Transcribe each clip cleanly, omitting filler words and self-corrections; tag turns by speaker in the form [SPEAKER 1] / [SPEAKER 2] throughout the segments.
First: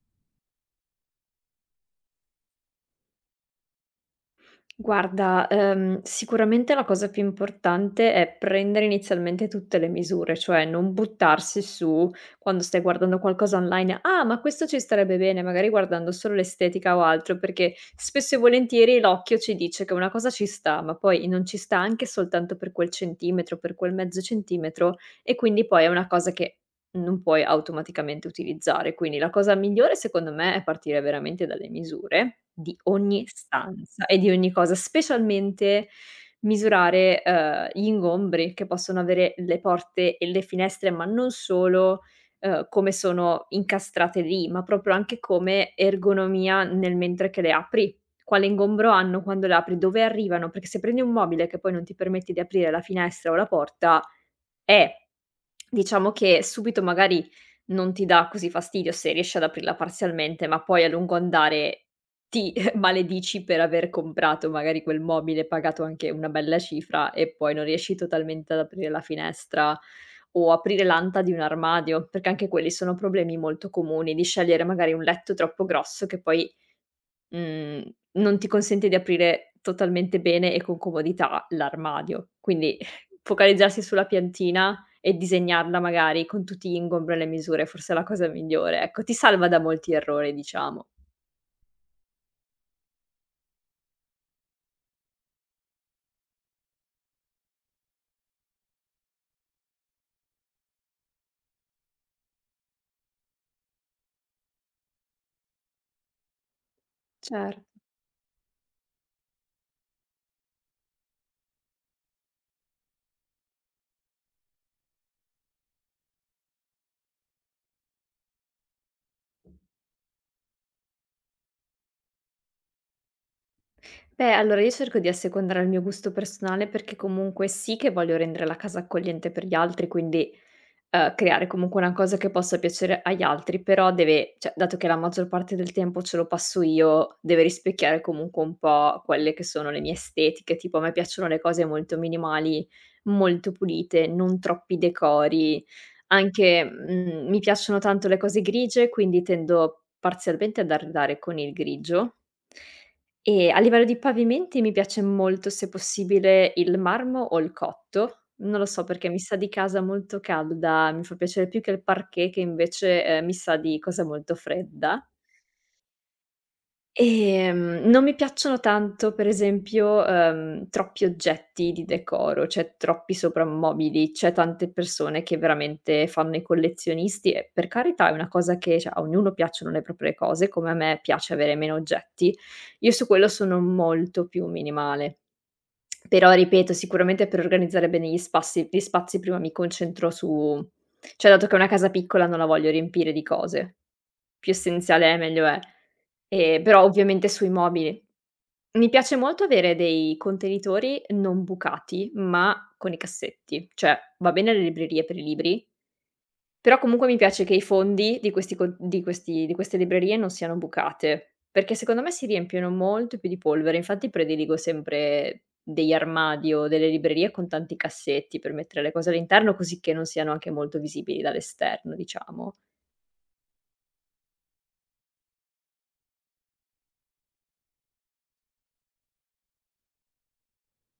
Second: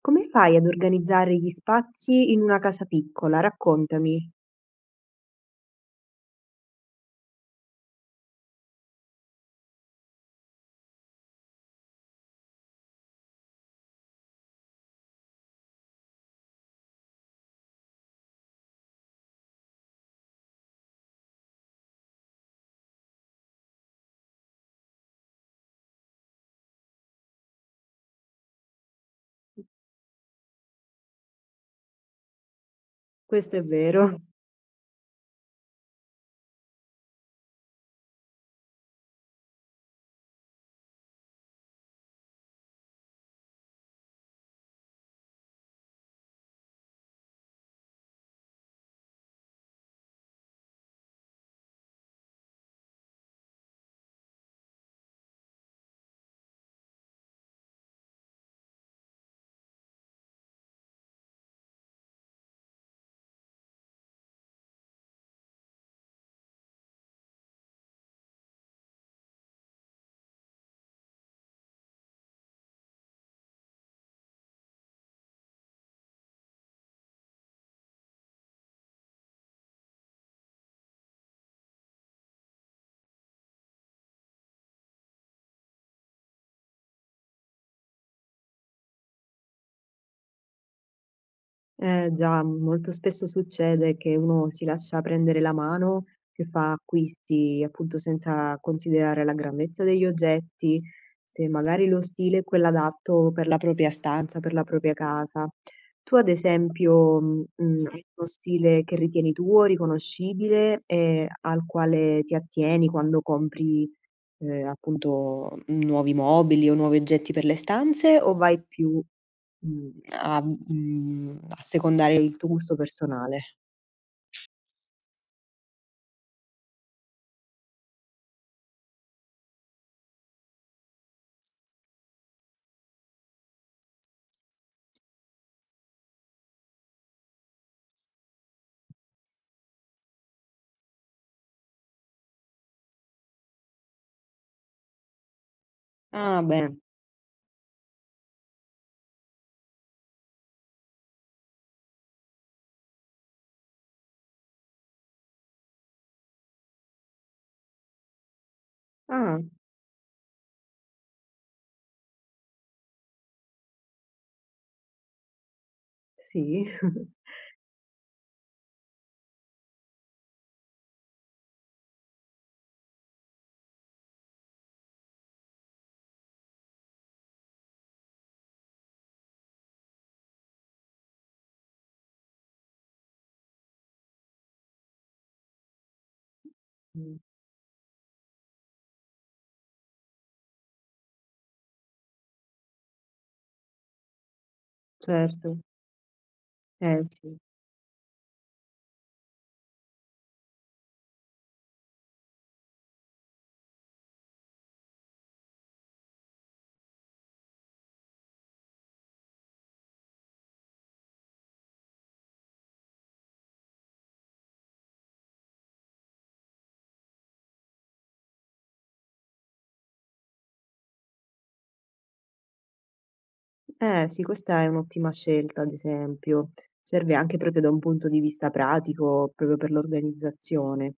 [SPEAKER 1] Come fai ad organizzare gli spazi in una casa piccola? Raccontami.
[SPEAKER 2] Guarda, sicuramente la cosa più importante è prendere inizialmente tutte le misure, cioè non buttarsi su quando stai guardando qualcosa online: "Ah, ma questo ci starebbe bene", magari guardando solo l'estetica o altro, perché spesso e volentieri l'occhio ci dice che una cosa ci sta, ma poi non ci sta anche soltanto per quel centimetro, per quel mezzo centimetro e quindi poi è una cosa che non puoi automaticamente utilizzare, quindi la cosa migliore secondo me è partire veramente dalle misure di ogni
[SPEAKER 1] Questo è
[SPEAKER 2] stanza e
[SPEAKER 1] vero.
[SPEAKER 2] di ogni cosa, specialmente misurare, gli ingombri che possono avere le porte e le finestre, ma non solo, come sono incastrate lì, ma proprio anche come ergonomia nel mentre che le apri. Quale ingombro hanno quando le apri, dove arrivano, perché se prendi un mobile che poi non ti permette di aprire la finestra o la porta eh, diciamo che subito magari non ti dà così fastidio se riesci ad aprirla parzialmente, ma poi a lungo andare ti maledici per aver comprato magari quel mobile, pagato anche una bella cifra e poi non riesci totalmente ad aprire la finestra o aprire l'anta di un armadio, perché anche quelli sono problemi molto comuni, di scegliere magari un letto troppo grosso che poi Mhmm, non ti consente di aprire totalmente bene e con comodità l'armadio. Quindi focalizzarsi sulla piantina e disegnarla magari con tutti gli ingombri e le misure, forse è la cosa migliore, ecco, ti salva da molti errori diciamo.
[SPEAKER 1] Eh già, molto spesso succede che uno si lascia prendere la mano, che fa acquisti appunto senza considerare la grandezza degli oggetti, se magari lo stile è quello adatto per la propria stanza, per la propria casa. Tu ad esempio,
[SPEAKER 2] Cer
[SPEAKER 1] hai uno stile che ritieni tuo, riconoscibile e al quale ti attieni quando compri, appunto nuovi mobili o nuovi oggetti per le stanze o vai più mhmm, assecondare il tuo gusto personale.
[SPEAKER 2] Beh, allora io cerco di assecondare il mio gusto personale perché comunque sì che voglio rendere la casa accogliente per gli altri, quindi, creare comunque una cosa che possa piacere agli altri, però deve, cioè dato che la maggior parte del tempo ce lo passo io, deve rispecchiare comunque un po' quelle che sono le mie estetiche, tipo a me piacciono le cose molto minimali, molto pulite, non troppi decori,
[SPEAKER 1] Ah
[SPEAKER 2] anche,
[SPEAKER 1] beh,
[SPEAKER 2] mi piacciono tanto le cose grigie, quindi tendo parzialmente ad arredare con il grigio. E a livello di pavimenti mi piace molto, se possibile, il marmo o il cotto. Non lo so perché mi sa
[SPEAKER 1] ah,
[SPEAKER 2] di casa molto calda, mi fa piacere più che il parquet che invece, mi sa di cosa molto fredda.
[SPEAKER 1] sì.
[SPEAKER 2] Non mi piacciono tanto, per esempio, troppi oggetti di decoro, cioè troppi soprammobili. C'è tante persone che veramente fanno i collezionisti e per carità è una cosa che, cioè, a ognuno piacciono le proprie cose, come a me piace avere meno oggetti. Io su quello sono molto più minimale. Però ripeto,
[SPEAKER 1] Mh,
[SPEAKER 2] sicuramente per organizzare bene gli spazi prima mi concentro su, cioè dato che è una casa piccola non la voglio riempire di cose. Più essenziale è meglio è.
[SPEAKER 1] certo,
[SPEAKER 2] Però
[SPEAKER 1] eh
[SPEAKER 2] ovviamente
[SPEAKER 1] sì.
[SPEAKER 2] sui mobili. Mi piace molto avere dei contenitori non bucati, ma con i cassetti. Cioè va bene le librerie per i libri, però comunque mi piace che i fondi di questi, di queste librerie non siano bucate, perché secondo me si riempiono molto più di polvere. Infatti prediligo sempre degli armadi o delle librerie con tanti cassetti per mettere le cose all'interno, così che non siano anche molto visibili dall'esterno, diciamo.
[SPEAKER 1] Eh sì, questa è un'ottima scelta ad esempio. Serve anche proprio da un punto di vista pratico, proprio per l'organizzazione.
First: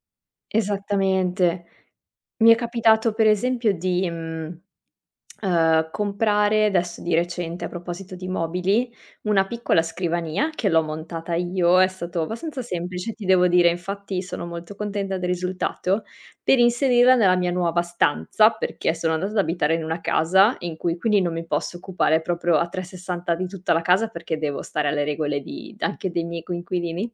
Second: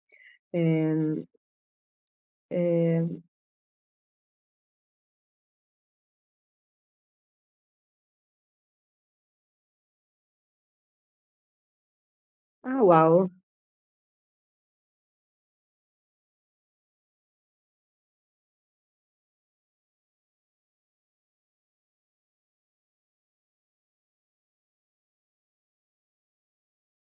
[SPEAKER 1] Ehm,
[SPEAKER 2] Esattamente. Mi è
[SPEAKER 1] ehm
[SPEAKER 2] capitato per esempio di, comprare adesso di recente, a proposito di mobili, una piccola scrivania che l'ho montata io, è stato abbastanza
[SPEAKER 1] ah
[SPEAKER 2] semplice, ti
[SPEAKER 1] wow,
[SPEAKER 2] devo dire, infatti sono molto contenta del risultato, per inserirla nella mia nuova stanza, perché sono andata ad abitare in una casa in cui quindi non mi posso occupare proprio a 360° di tutta la casa, perché devo stare alle regole di anche dei miei coinquilini.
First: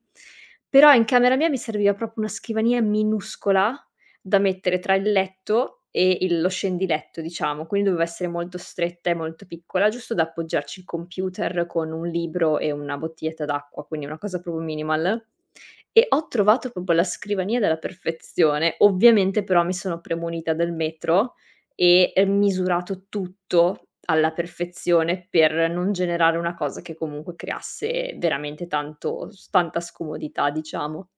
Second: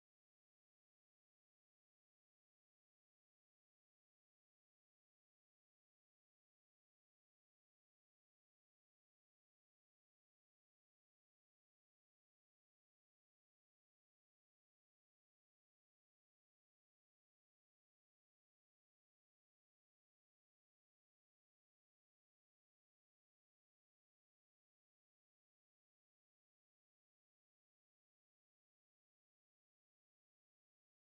[SPEAKER 2] Però in camera mia mi serviva proprio una scrivania minuscola da mettere tra il letto e il lo scendiletto diciamo, quindi doveva essere molto stretta e molto piccola, giusto da appoggiarci il computer con un libro e una bottiglietta d'acqua, quindi una cosa proprio minimal. E ho trovato proprio la scrivania della perfezione. Ovviamente però mi sono premunita del metro e, misurato tutto alla perfezione per non generare una cosa che comunque creasse veramente tanto s tanta scomodità, diciamo.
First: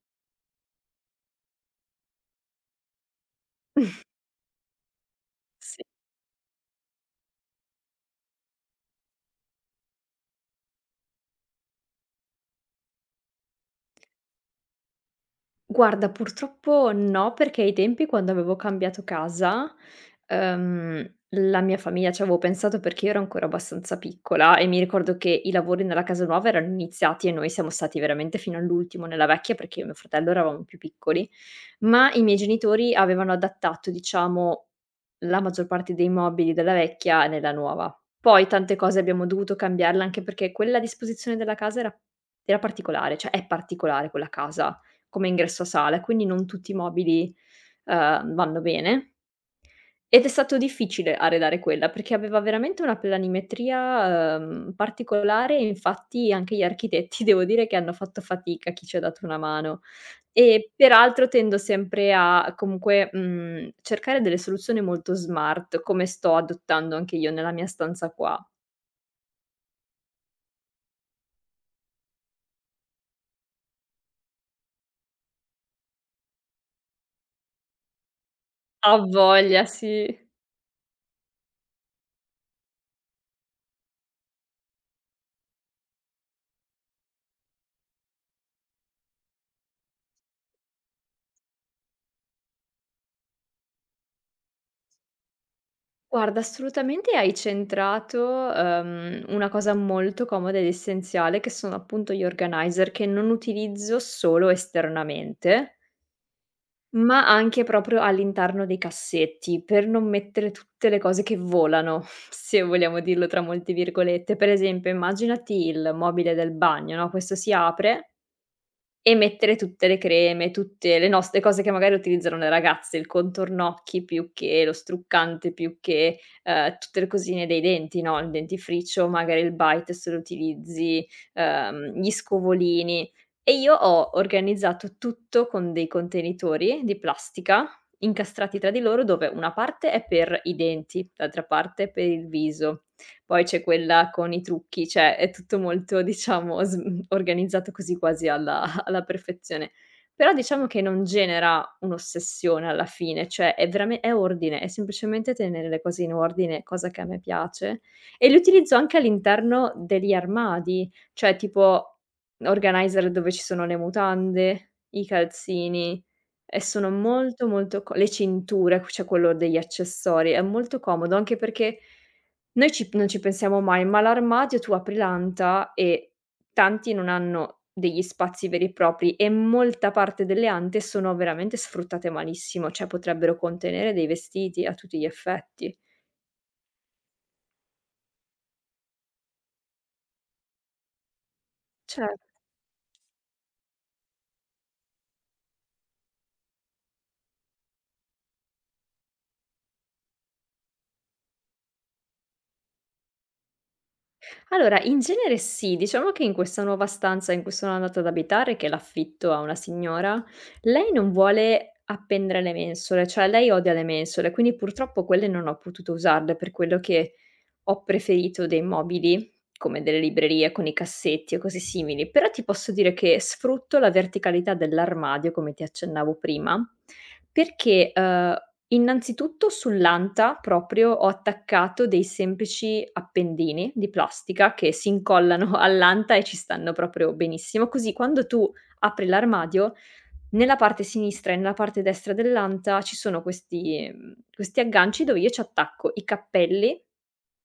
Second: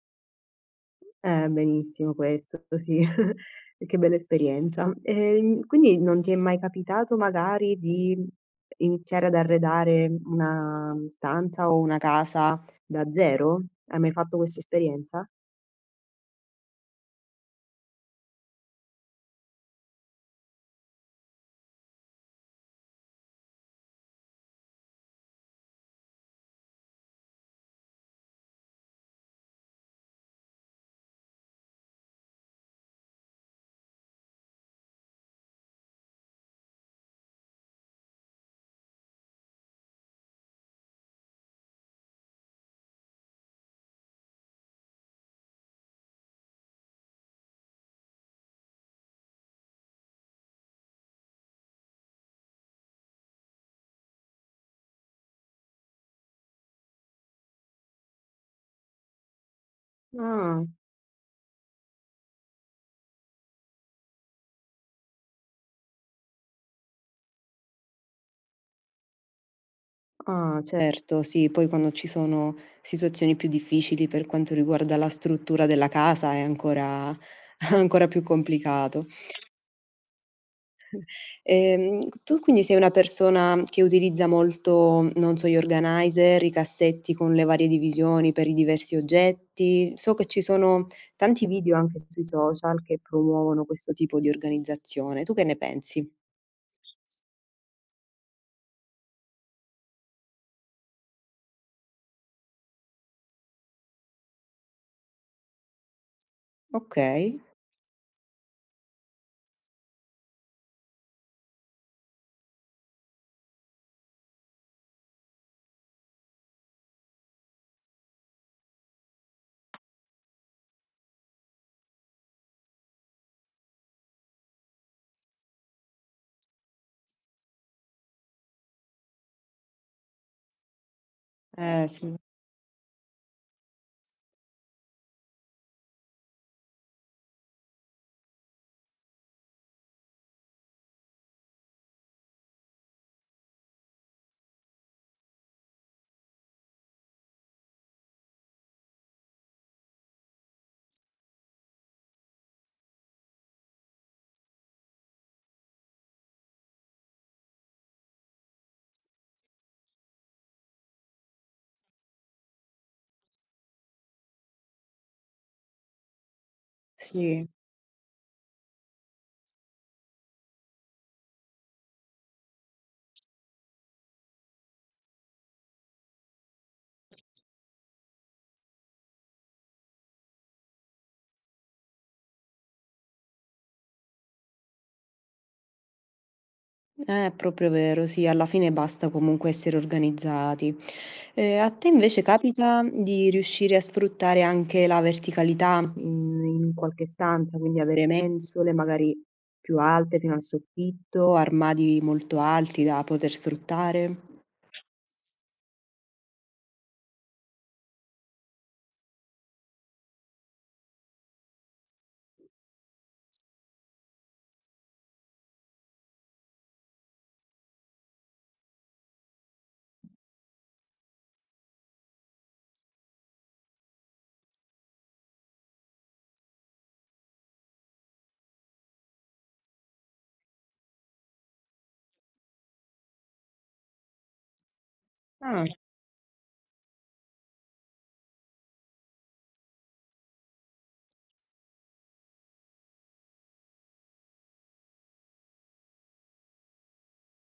[SPEAKER 1] benissimo questo, sì. E che bella esperienza.
[SPEAKER 2] Sì.
[SPEAKER 1] Quindi non ti è mai capitato magari di iniziare ad arredare una stanza o una casa da zero? Hai mai fatto questa esperienza?
[SPEAKER 2] Guarda, purtroppo no, perché ai tempi quando avevo cambiato casa, la mia famiglia ci avevo pensato perché io ero ancora abbastanza piccola e mi ricordo che i lavori nella casa nuova erano iniziati e noi siamo stati veramente fino all'ultimo nella vecchia perché io e mio fratello eravamo più piccoli, ma i miei genitori avevano adattato, diciamo, la maggior parte dei mobili della vecchia nella nuova. Poi tante cose abbiamo dovuto cambiarle anche perché quella disposizione della casa era particolare, cioè è particolare quella casa come ingresso a sala, quindi non tutti i mobili, vanno bene. Ed è stato difficile arredare quella, perché aveva veramente una planimetria, particolare e infatti anche gli architetti devo dire che hanno fatto fatica, chi ci ha dato una mano.
[SPEAKER 1] Ah,
[SPEAKER 2] E peraltro tendo sempre a comunque, cercare delle soluzioni molto smart, come sto adottando anche io nella mia stanza qua.
[SPEAKER 1] ah, certo. Certo, sì, poi quando ci sono situazioni più difficili per quanto riguarda la struttura della casa è ancora ancora più
[SPEAKER 2] Ha
[SPEAKER 1] complicato.
[SPEAKER 2] voglia, sì.
[SPEAKER 1] Tu quindi sei una persona che utilizza molto, non so, gli organizer, i cassetti con le varie divisioni per i diversi oggetti. So che ci sono tanti video anche sui social che promuovono questo tipo di organizzazione. Tu che ne pensi?
[SPEAKER 2] Guarda, assolutamente hai centrato, una cosa molto comoda ed essenziale che sono appunto gli organizer che non utilizzo solo esternamente, ma
[SPEAKER 1] Okay.
[SPEAKER 2] anche proprio all'interno dei cassetti, per non mettere tutte le cose che volano, se vogliamo dirlo tra molte virgolette. Per esempio immaginati il mobile del bagno, no, questo si apre e mettere tutte le creme, tutte le cose che magari utilizzano le ragazze, il contornocchi più che lo struccante, più che, tutte le cosine dei denti, no, il dentifricio, magari il bite se lo utilizzi,
[SPEAKER 1] Eh
[SPEAKER 2] gli
[SPEAKER 1] sì,
[SPEAKER 2] scovolini. E io ho organizzato tutto con dei contenitori di plastica incastrati tra di loro, dove una parte è per i denti, l'altra parte è per il viso, poi c'è quella con i trucchi, cioè è tutto molto diciamo sm organizzato così quasi alla perfezione. Però diciamo che non genera un'ossessione alla fine, cioè è ordine, è semplicemente tenere le cose in ordine, cosa che a me piace, e li utilizzo anche all'interno degli armadi, cioè tipo organizer dove ci sono le mutande, i calzini e sono molto,
[SPEAKER 1] sì.
[SPEAKER 2] molto co le cinture, cioè quello degli accessori, è molto comodo, anche perché noi ci non ci pensiamo mai, ma l'armadio tu apri l'anta e tanti non hanno degli spazi veri e propri e molta parte delle ante sono veramente sfruttate malissimo, cioè potrebbero contenere dei vestiti a tutti gli effetti.
[SPEAKER 1] È proprio vero, sì, alla fine basta comunque essere organizzati. A te
[SPEAKER 2] Cer
[SPEAKER 1] invece capita di riuscire a sfruttare anche la verticalità, mhmm, in qualche stanza, quindi avere mensole magari più alte fino al soffitto, armadi molto alti da poter sfruttare?
[SPEAKER 2] Allora in genere sì, diciamo che in questa nuova stanza in cui sono andata ad abitare, che l'affitto a una signora, lei non vuole appendere le mensole, cioè lei odia le mensole, quindi purtroppo quelle non ho potuto usarle per quello che, ho preferito dei mobili, come delle librerie con i cassetti o cose simili, però ti posso dire che sfrutto la verticalità dell'armadio, come ti accennavo prima, perché, innanzitutto sull'anta proprio ho attaccato dei semplici appendini di plastica che si incollano
[SPEAKER 1] Ah,
[SPEAKER 2] all'anta e ci stanno proprio benissimo, così quando tu apri l'armadio, nella parte sinistra e nella parte destra dell'anta ci sono questi questi agganci dove io ci attacco i cappelli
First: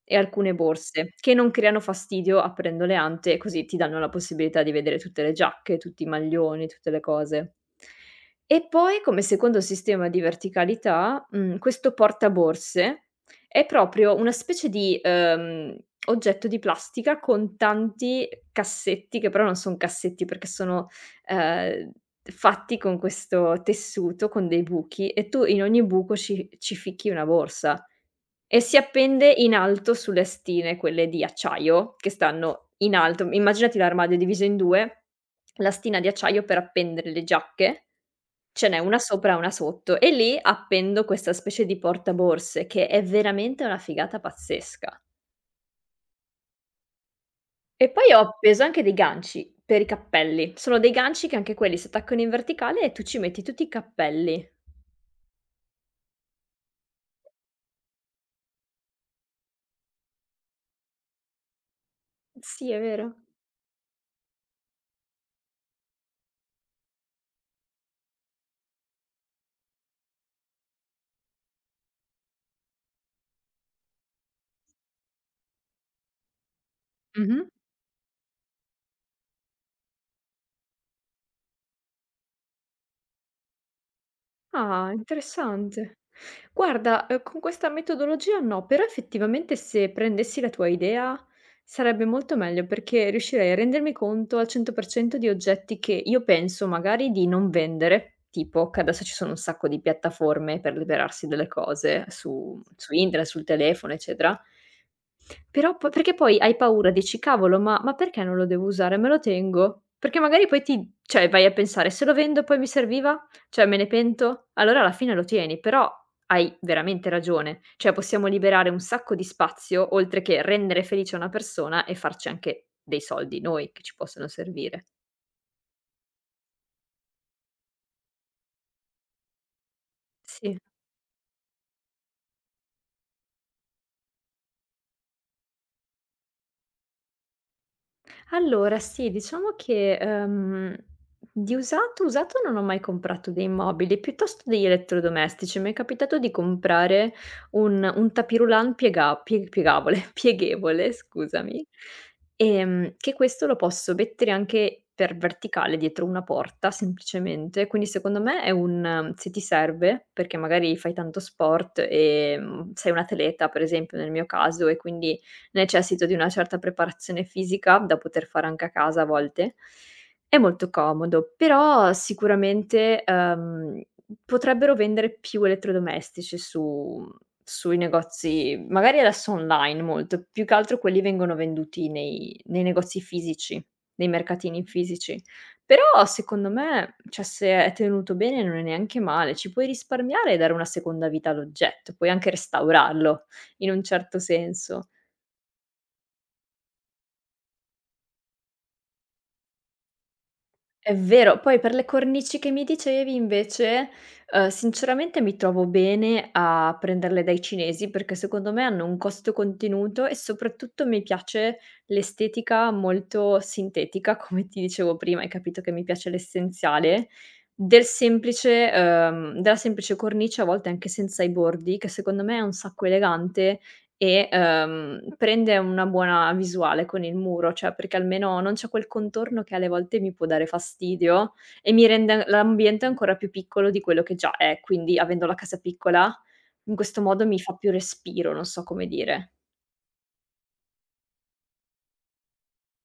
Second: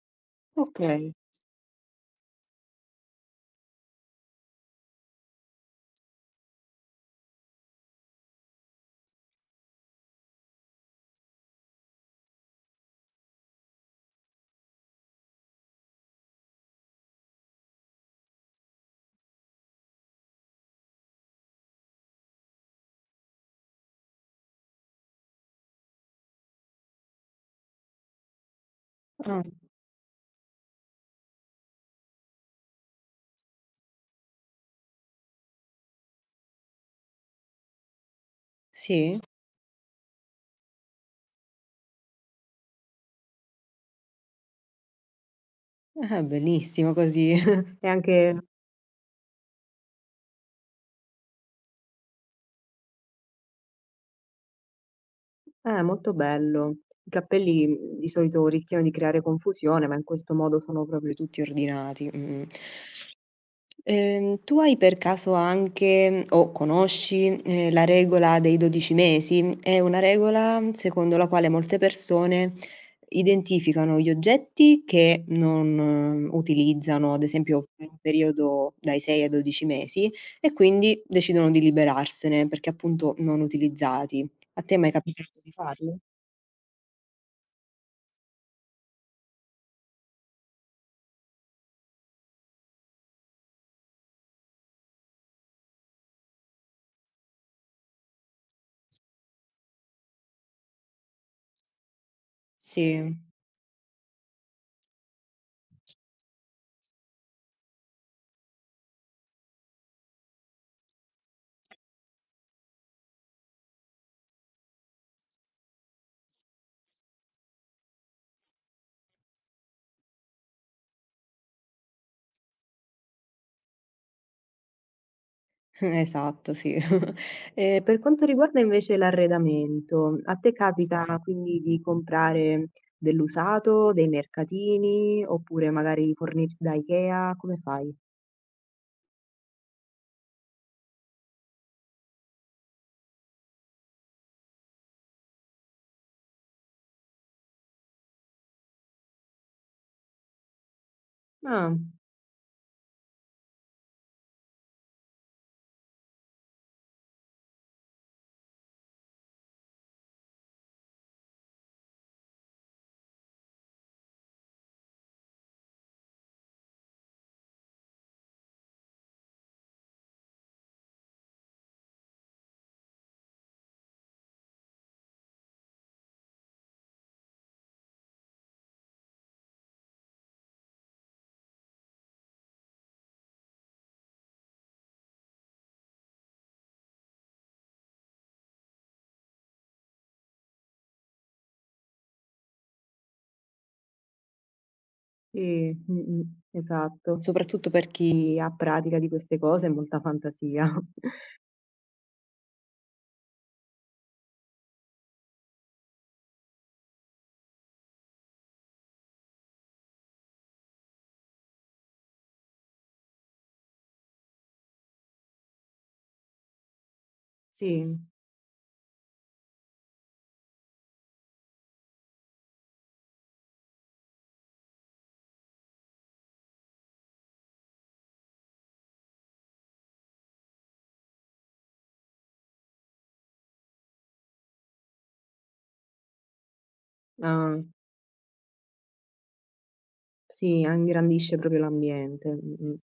[SPEAKER 2] e alcune borse,
[SPEAKER 1] okay.
[SPEAKER 2] che non creano fastidio aprendo le ante, e così ti danno la possibilità di vedere tutte le giacche, tutti i maglioni, tutte le cose. E poi come secondo sistema di verticalità, questo portaborse è proprio una specie di, oggetto di plastica con tanti cassetti, che però non son cassetti perché sono ehm, fatti con questo tessuto, con dei buchi e tu in ogni buco ci ficchi una borsa e si appende
[SPEAKER 1] Ah.
[SPEAKER 2] in alto sulle stine, quelle di acciaio, che stanno in alto. Immaginati l'armadio diviso in 2, la stina di acciaio per appendere le giacche, ce n'è una
[SPEAKER 1] Sì?
[SPEAKER 2] sopra e una sotto e lì appendo questa specie di portaborse che è veramente una figata pazzesca.
[SPEAKER 1] Ah, bellissimo così. È
[SPEAKER 2] E poi ho
[SPEAKER 1] anche
[SPEAKER 2] appeso anche dei ganci per i cappelli. Sono dei ganci che anche quelli si attaccano in verticale e tu ci metti tutti i cappelli.
[SPEAKER 1] eh, molto bello. I cappelli, mhmm, di solito rischiano di creare confusione, ma in questo modo sono proprio tutti ordinati. Mh-mh.
[SPEAKER 2] Sì, è vero.
[SPEAKER 1] Tu hai per caso anche o conosci, la regola dei 12 mesi? È una regola secondo la quale molte persone identificano gli oggetti che non utilizzano, ad
[SPEAKER 2] Mh-mh.
[SPEAKER 1] esempio per un periodo dai 6 ai 12 mesi, e quindi decidono di liberarsene perché appunto non utilizzati. A te è
[SPEAKER 2] Ah,
[SPEAKER 1] mai capitato di farlo?
[SPEAKER 2] interessante. Guarda, con questa metodologia no, però effettivamente se prendessi la tua idea sarebbe molto meglio, perché riuscirei a rendermi conto al 100% di oggetti che io penso magari di non vendere, tipo che adesso ci sono un sacco di piattaforme per liberarsi delle cose su
[SPEAKER 1] Sì,
[SPEAKER 2] internet, sul telefono, eccetera. Però po perché poi hai paura, dici: "Cavolo, ma perché non lo devo usare? Me lo tengo." Perché magari poi ti, cioè vai a pensare: "Se lo vendo poi mi serviva?" Cioè, me ne pento? Allora alla fine lo tieni, però hai veramente ragione. Cioè, possiamo liberare un sacco di spazio, oltre che rendere felice una persona e farci anche dei soldi noi, che ci possono servire.
[SPEAKER 1] esatto, sì. E per quanto riguarda invece l'arredamento, a te
[SPEAKER 2] Sì.
[SPEAKER 1] capita quindi di comprare dell'usato, dei mercatini, oppure magari fornirti da IKEA? Come fai?
[SPEAKER 2] Allora sì, diciamo che, di usato, usato non ho mai comprato dei mobili, piuttosto degli elettrodomestici. Mi è capitato di comprare un tapis-roulant piegabole pieghevole, scusami,
[SPEAKER 1] Ah,
[SPEAKER 2] che questo lo posso mettere anche per verticale dietro una porta semplicemente, quindi secondo me è un, se ti serve, perché magari fai tanto sport e, sei un atleta per esempio nel mio caso e quindi necessito di una certa preparazione fisica da poter fare anche a casa a volte. È molto comodo, però sicuramente, potrebbero vendere più elettrodomestici su sui negozi magari adesso online molto, più che altro quelli vengono venduti nei negozi fisici, nei mercatini fisici. Però secondo me, cioè se è tenuto bene non è neanche male, ci puoi risparmiare e dare una seconda vita all'oggetto, puoi anche restaurarlo in un certo senso.
[SPEAKER 1] sì, mh-mh, esatto. Soprattutto per chi ha pratica di queste cose, molta fantasia.
[SPEAKER 2] È vero, poi per le cornici che mi dicevi invece, sinceramente mi trovo bene a prenderle dai cinesi, perché secondo me hanno un costo-contenuto e soprattutto mi piace l'estetica molto sintetica, come ti dicevo prima, hai capito che mi piace l'essenziale, del
[SPEAKER 1] Sì,
[SPEAKER 2] semplice della semplice cornice, a volte anche senza i bordi, che secondo me è un sacco elegante e, prende una buona visuale con il muro, cioè perché almeno non c'è quel contorno che alle volte mi può dare fastidio e mi rende l'ambiente ancora più piccolo di quello che già è, quindi avendo la casa piccola, in questo modo mi fa
[SPEAKER 1] ah.
[SPEAKER 2] più respiro, non so come dire.
[SPEAKER 1] Sì, a ingrandisce proprio l'ambiente. Mh-mh.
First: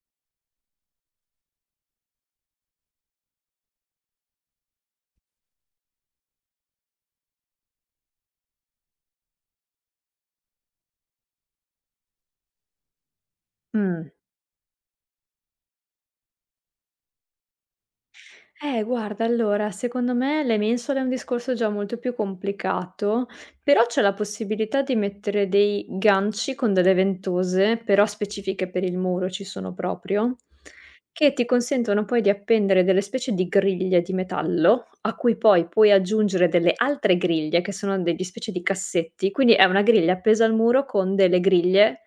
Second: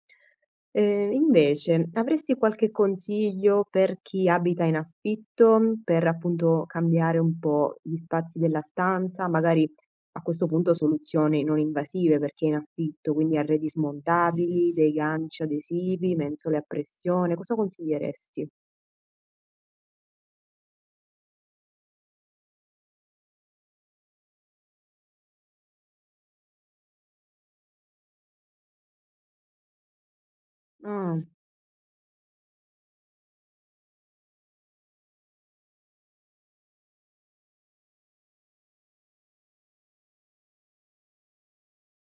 [SPEAKER 1] Invece avresti qualche consiglio per chi abita in affitto, mm, per appunto cambiare un po' gli spazi della stanza? Magari a questo punto soluzioni non invasive perché è in affitto, quindi arredi
[SPEAKER 2] Mh.
[SPEAKER 1] smontabili, dei ganci adesivi, mensole a pressione, cosa consiglieresti?
[SPEAKER 2] Guarda, allora, secondo me le mensole è un discorso già molto più complicato, però c'è la possibilità di mettere dei ganci con delle ventose, però specifiche per il muro ci sono proprio,
[SPEAKER 1] Ah,
[SPEAKER 2] che ti consentono poi di appendere delle specie di griglie di metallo, a cui poi puoi aggiungere delle altre griglie, che sono degli specie di cassetti, quindi è una griglia appesa al muro con delle griglie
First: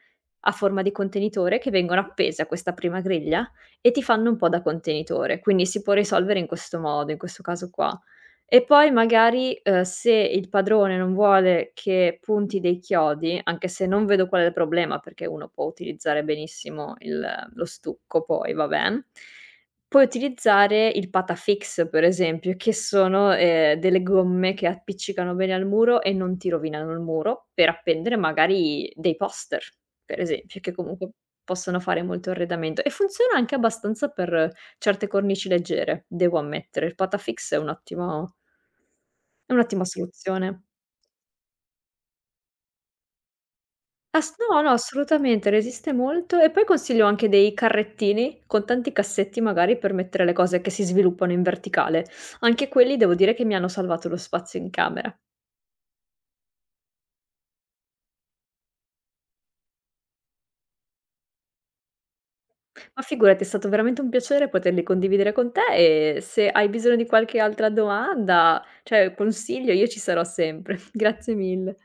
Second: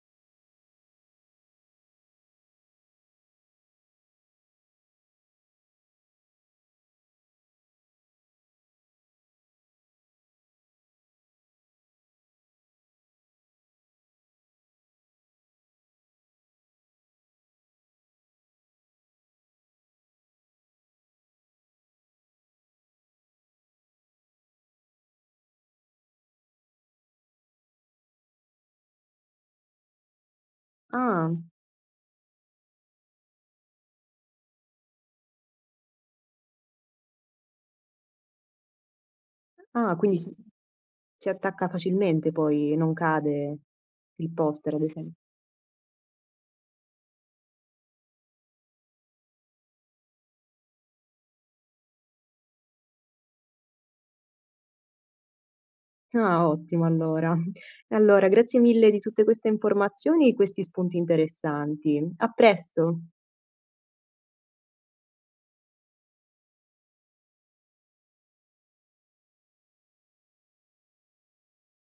[SPEAKER 2] a forma di contenitore che vengono appese a questa prima griglia e ti fanno un po' da contenitore, quindi si può risolvere in questo modo, in questo caso qua. E poi magari, se il padrone non vuole che punti dei chiodi, anche se non vedo qual è il problema, perché uno può utilizzare benissimo il lo stucco poi, vabbè, puoi utilizzare il Patafix, per esempio, che sono, delle gomme che appiccicano bene al muro e non ti rovinano il muro, per appendere magari dei poster, per esempio, che comunque
[SPEAKER 1] ah,
[SPEAKER 2] possono fare molto arredamento. E funziona anche abbastanza per certe cornici leggere, devo ammettere. Il Patafix è un ottimo È un'ottima
[SPEAKER 1] ah, quindi si
[SPEAKER 2] soluzione.
[SPEAKER 1] si attacca facilmente poi, non cade il
[SPEAKER 2] Ass No, no,
[SPEAKER 1] poster ad esem.
[SPEAKER 2] assolutamente, resiste molto e poi consiglio anche dei carrettini con tanti cassetti magari per mettere le cose che si sviluppano in verticale. Anche quelli devo dire che mi hanno salvato lo spazio in camera.
[SPEAKER 1] Ah, ottimo allora. E allora grazie mille di tutte queste informazioni e questi spunti interessanti. A
[SPEAKER 2] Ma
[SPEAKER 1] presto.
[SPEAKER 2] figurati, è stato veramente un piacere poterli condividere con te e se hai bisogno di qualche altra domanda, cioè consiglio, io ci sarò sempre. Grazie mille.